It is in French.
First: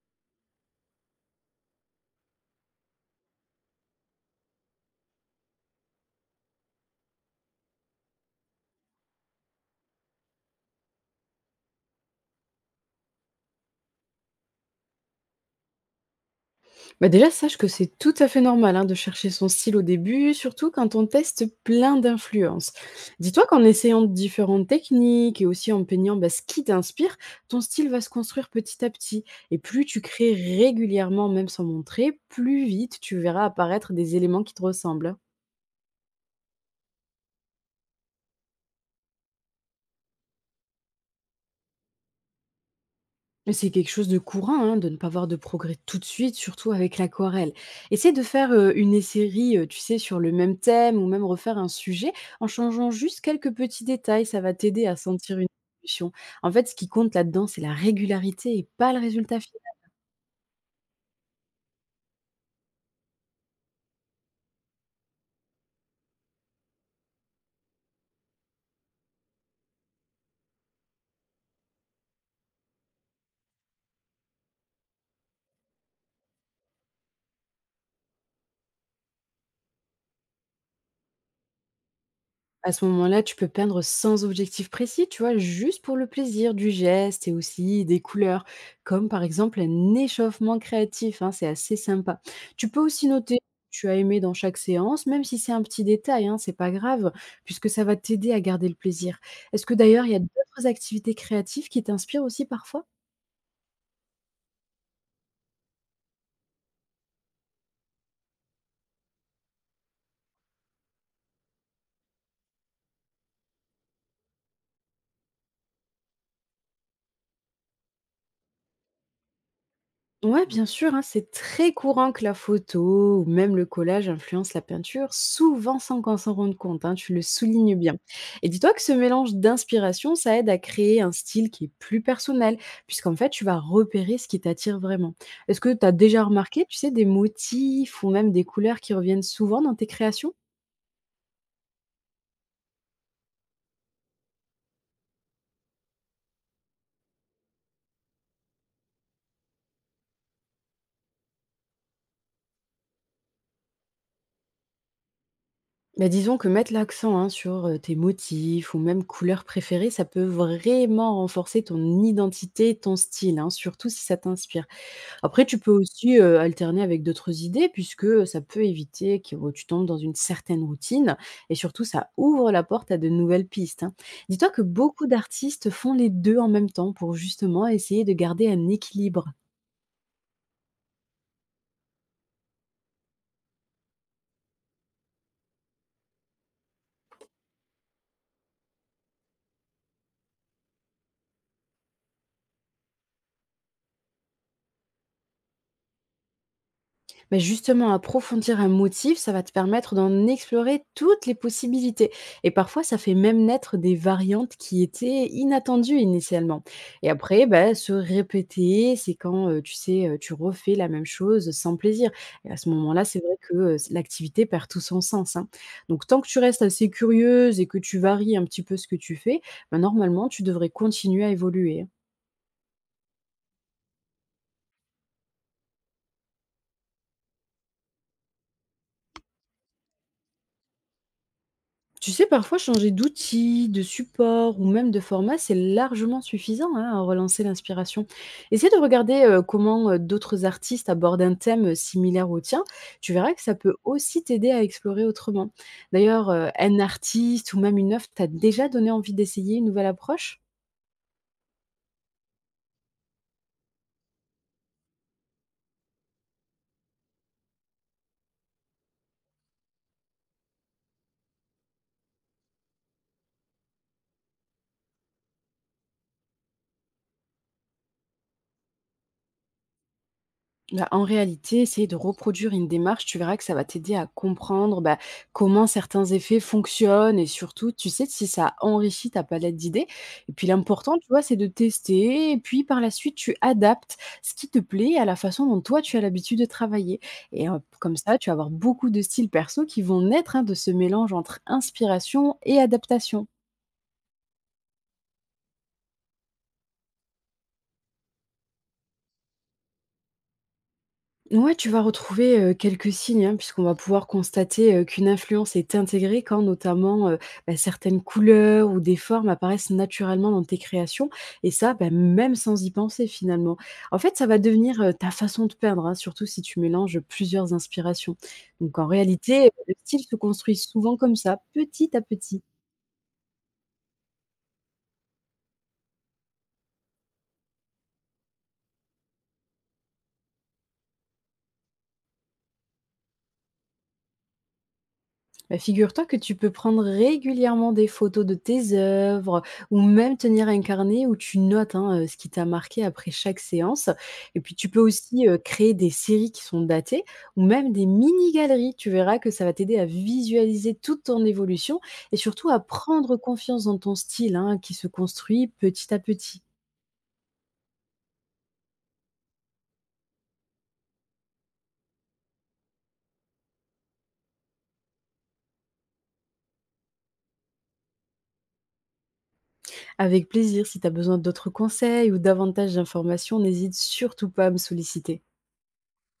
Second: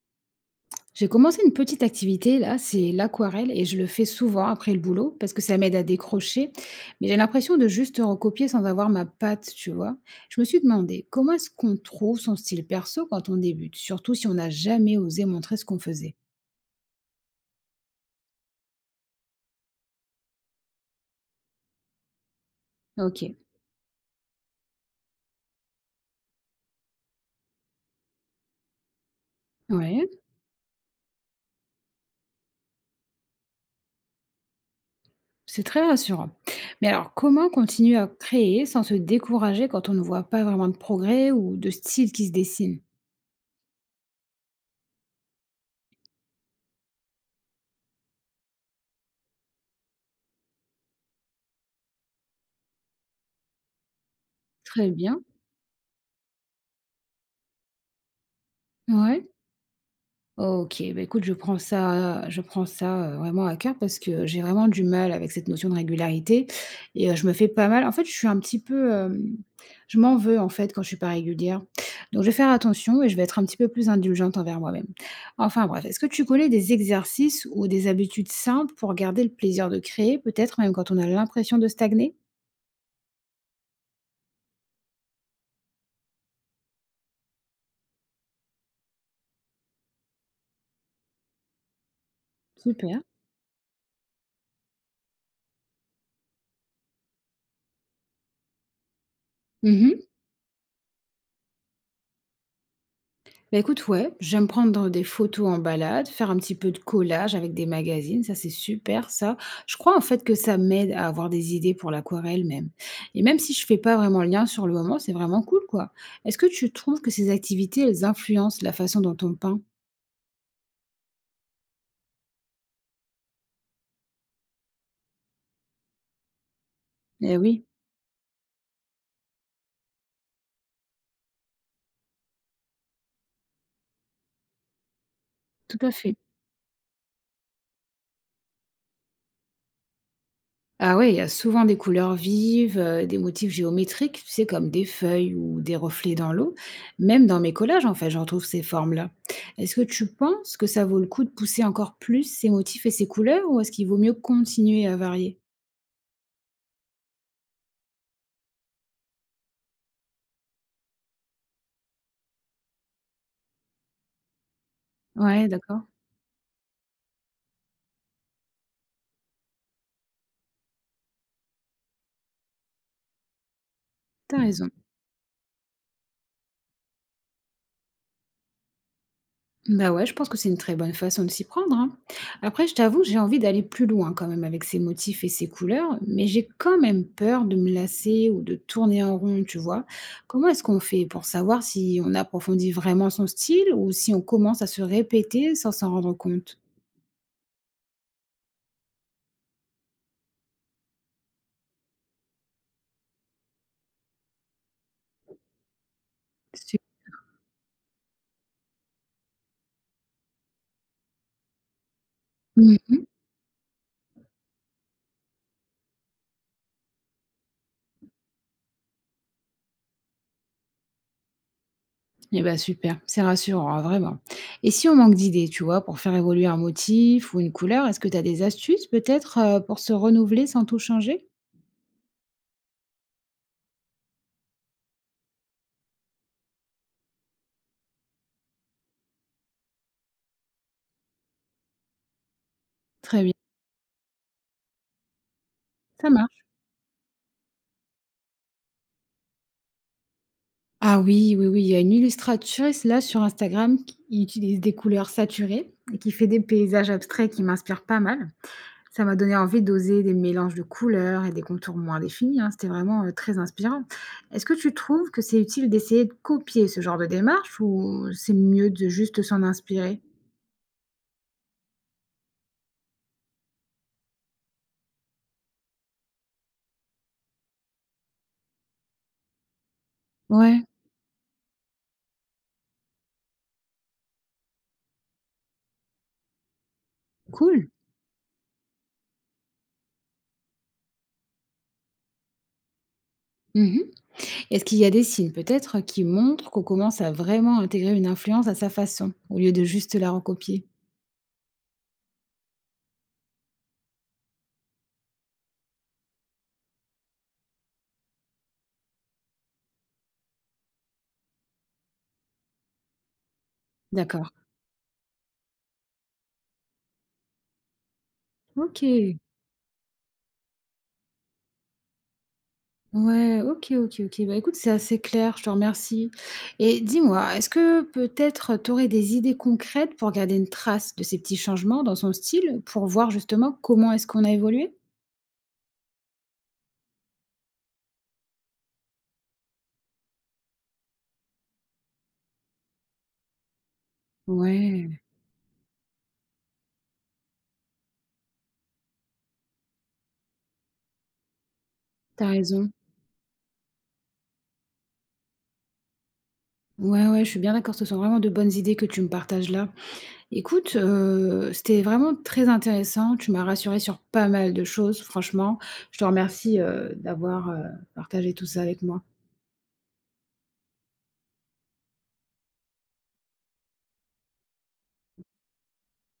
J'ai commencé une petite activité là, c'est l'aquarelle et je le fais souvent après le boulot parce que ça m'aide à décrocher. Mais j'ai l'impression de juste recopier sans avoir ma patte, tu vois. Je me suis demandé comment est-ce qu'on trouve son style perso quand on débute, surtout si on n'a jamais osé montrer ce qu'on faisait. Bah, déjà, sache que c'est tout à fait normal hein, de chercher son style au début, surtout quand on teste plein d'influences. Ok, Dis-toi qu'en essayant différentes techniques et aussi en peignant bah, ce qui t'inspire, ton style va se construire petit à petit. Et plus tu ouais, crées régulièrement, même sans montrer, plus vite tu verras apparaître des éléments qui te ressemblent. c'est très rassurant. Mais alors, comment continuer à créer sans se décourager quand on ne voit pas vraiment de progrès ou de style qui se dessine? Mais c'est quelque chose de courant, hein, de ne pas voir de progrès tout de suite, surtout avec l'aquarelle. Essaie de faire une série, tu sais, sur le même thème ou même refaire un sujet en changeant juste quelques petits détails. Ça va t'aider Très à bien, sentir une évolution. En fait, ce qui compte là-dedans, c'est la régularité et pas le ouais. résultat. OK, bah, écoute, je prends ça, vraiment à cœur parce que j'ai vraiment du mal avec cette notion de régularité. Et je me fais pas mal, en fait, je suis un petit peu, je m'en veux, en fait, quand je suis pas régulière. Donc je vais faire attention et je vais être un petit peu plus indulgente envers moi-même. Enfin bref, est-ce que tu connais des exercices ou des habitudes simples pour garder le plaisir de créer, peut-être même quand on a l'impression de stagner? À ce moment-là, tu peux peindre sans objectif précis, tu vois, juste pour le plaisir du geste et aussi des couleurs, comme par exemple un échauffement créatif, hein, c'est assez sympa. Tu peux Super. aussi noter ce que tu as aimé dans chaque séance, même si c'est un petit détail, hein, c'est pas grave, puisque ça va t'aider à garder le plaisir. Est-ce que Mmh. d'ailleurs, il y a d'autres activités créatives qui t'inspirent aussi parfois? Bah, écoute, ouais, j'aime prendre des photos en balade, faire un petit peu de collage avec des magazines, ça c'est super ça. Je crois en fait que ça m'aide à avoir des idées pour l'aquarelle même. Et même si je fais pas vraiment le lien sur le moment, c'est vraiment cool quoi. Est-ce que tu trouves que ces activités, elles influencent la façon dont on peint? Ouais, bien sûr, hein, c'est très courant que la photo ou même le collage influence la peinture, souvent sans qu'on s'en rende compte, hein, tu le Eh oui, soulignes bien. Et dis-toi que ce mélange d'inspiration, ça aide à créer un style qui est plus personnel, puisqu'en fait, tu vas repérer ce qui t'attire vraiment. Est-ce que tout tu à as fait. déjà remarqué, tu sais, des motifs ou même des couleurs qui reviennent souvent dans tes créations? Ah ouais, il y a souvent des couleurs vives, des motifs géométriques, tu sais, comme des feuilles ou des reflets dans l'eau. Même dans mes collages, en fait, j'en trouve ces formes-là. Est-ce que tu penses que ça vaut le coup de pousser encore plus ces motifs et ces couleurs ou est-ce qu'il vaut mieux continuer à varier? Bah, disons que mettre l'accent hein, sur tes motifs ou même couleurs préférées, ça peut vraiment renforcer ton identité et ton style, hein, surtout si ça t'inspire. Après, Ouais, tu peux d'accord. aussi, alterner avec d'autres idées puisque, ça peut éviter que tu tombes dans une certaine routine et surtout ça ouvre la porte à de nouvelles pistes, hein. T'as Dis-toi que raison. beaucoup d'artistes font les 2 en même temps pour justement essayer de garder un équilibre. Bah ouais, je pense que c'est une très bonne façon de s'y prendre, hein. Après, je t'avoue, j'ai envie d'aller plus loin quand même avec ces motifs et ces couleurs, mais j'ai quand même peur de me lasser ou de tourner en rond, tu vois. Comment est-ce qu'on fait pour savoir si on approfondit vraiment son style ou si on commence à se répéter sans s'en rendre compte? Mais justement, approfondir un motif, ça va te permettre d'en explorer toutes les possibilités. Et parfois, ça fait même naître des variantes qui étaient inattendues initialement. Su- Et après, ben, se répéter, c'est quand, tu sais, tu refais la même chose sans plaisir. Et à ce moment-là, c'est vrai que l'activité perd tout son sens, hein. Donc, tant que tu restes assez curieuse et que tu varies un petit peu ce que tu fais, ben, normalement, tu devrais continuer à évoluer, hein. Et ben super, c'est rassurant, hein, vraiment. Et si on manque d'idées, tu vois, pour faire évoluer un motif ou une couleur, est-ce que tu as des astuces peut-être pour se renouveler sans tout changer? Tu sais, parfois changer d'outil, de support ou même de format, c'est largement suffisant hein, à relancer l'inspiration. Essaie de regarder comment d'autres artistes abordent un thème similaire au tien. Tu Très bien, verras que ça peut aussi t'aider à explorer autrement. ça D'ailleurs, marche. Un artiste ou même une œuvre t'a déjà donné envie d'essayer une nouvelle approche? Ah oui, oui, oui, il y a une illustratrice là sur Instagram qui utilise des couleurs saturées et qui fait des paysages abstraits qui m'inspirent pas mal. Ça m'a donné envie d'oser des mélanges de couleurs et des contours moins définis, hein. C'était vraiment très inspirant. Est-ce que tu trouves que c'est utile d'essayer de copier ce genre de démarche ou c'est mieux de juste s'en inspirer? Bah, en réalité, essayer de reproduire une démarche, tu verras que ça va t'aider à comprendre bah, comment certains effets fonctionnent et surtout, tu sais, si ça enrichit ta palette d'idées. Et puis Ouais, l'important, tu vois, c'est de tester et puis par la suite, tu adaptes ce qui te plaît à la façon dont toi, tu as l'habitude de travailler. Et cool. comme ça, tu vas avoir beaucoup de styles perso qui vont naître hein, de ce mélange entre inspiration et adaptation. Mhm. Est-ce qu'il y a des signes peut-être qui montrent qu'on commence à vraiment intégrer une influence à sa façon au lieu de juste la recopier? Ouais, tu vas retrouver, quelques signes, hein, puisqu'on va pouvoir constater, qu'une influence est intégrée quand notamment, bah, certaines couleurs ou des formes apparaissent naturellement dans tes créations et ça, bah, même sans y penser finalement. En fait, ça D'accord. va devenir, ta façon de peindre, hein, surtout si tu mélanges plusieurs inspirations. Donc Ok. en réalité, le style se construit souvent comme ça, petit à petit. Ouais, OK, OK, OK. Bah, écoute, c'est assez clair, je te remercie, et dis-moi, est-ce que peut-être tu aurais des idées concrètes pour garder une trace de ces petits changements dans son style, pour voir justement comment est-ce qu'on a évolué? Bah, figure-toi que tu peux prendre régulièrement des photos de tes œuvres ou même tenir un carnet où tu notes hein, ce qui t'a marqué après chaque séance. Et puis tu peux Ouais, aussi créer des séries qui sont datées ou même des mini-galeries. Tu verras que ça va t'aider à visualiser toute ton évolution et t'as surtout à raison. prendre confiance dans ton style hein, qui se construit petit à petit. Ouais, ouais, je suis bien d'accord, ce sont vraiment de bonnes idées que tu me partages là. Écoute, c'était vraiment très intéressant, tu m'as rassuré sur pas mal de choses, franchement. Je te remercie, d'avoir, partagé tout ça avec moi. Avec plaisir, si tu as besoin d'autres conseils ou davantage d'informations, n'hésite surtout pas à me solliciter.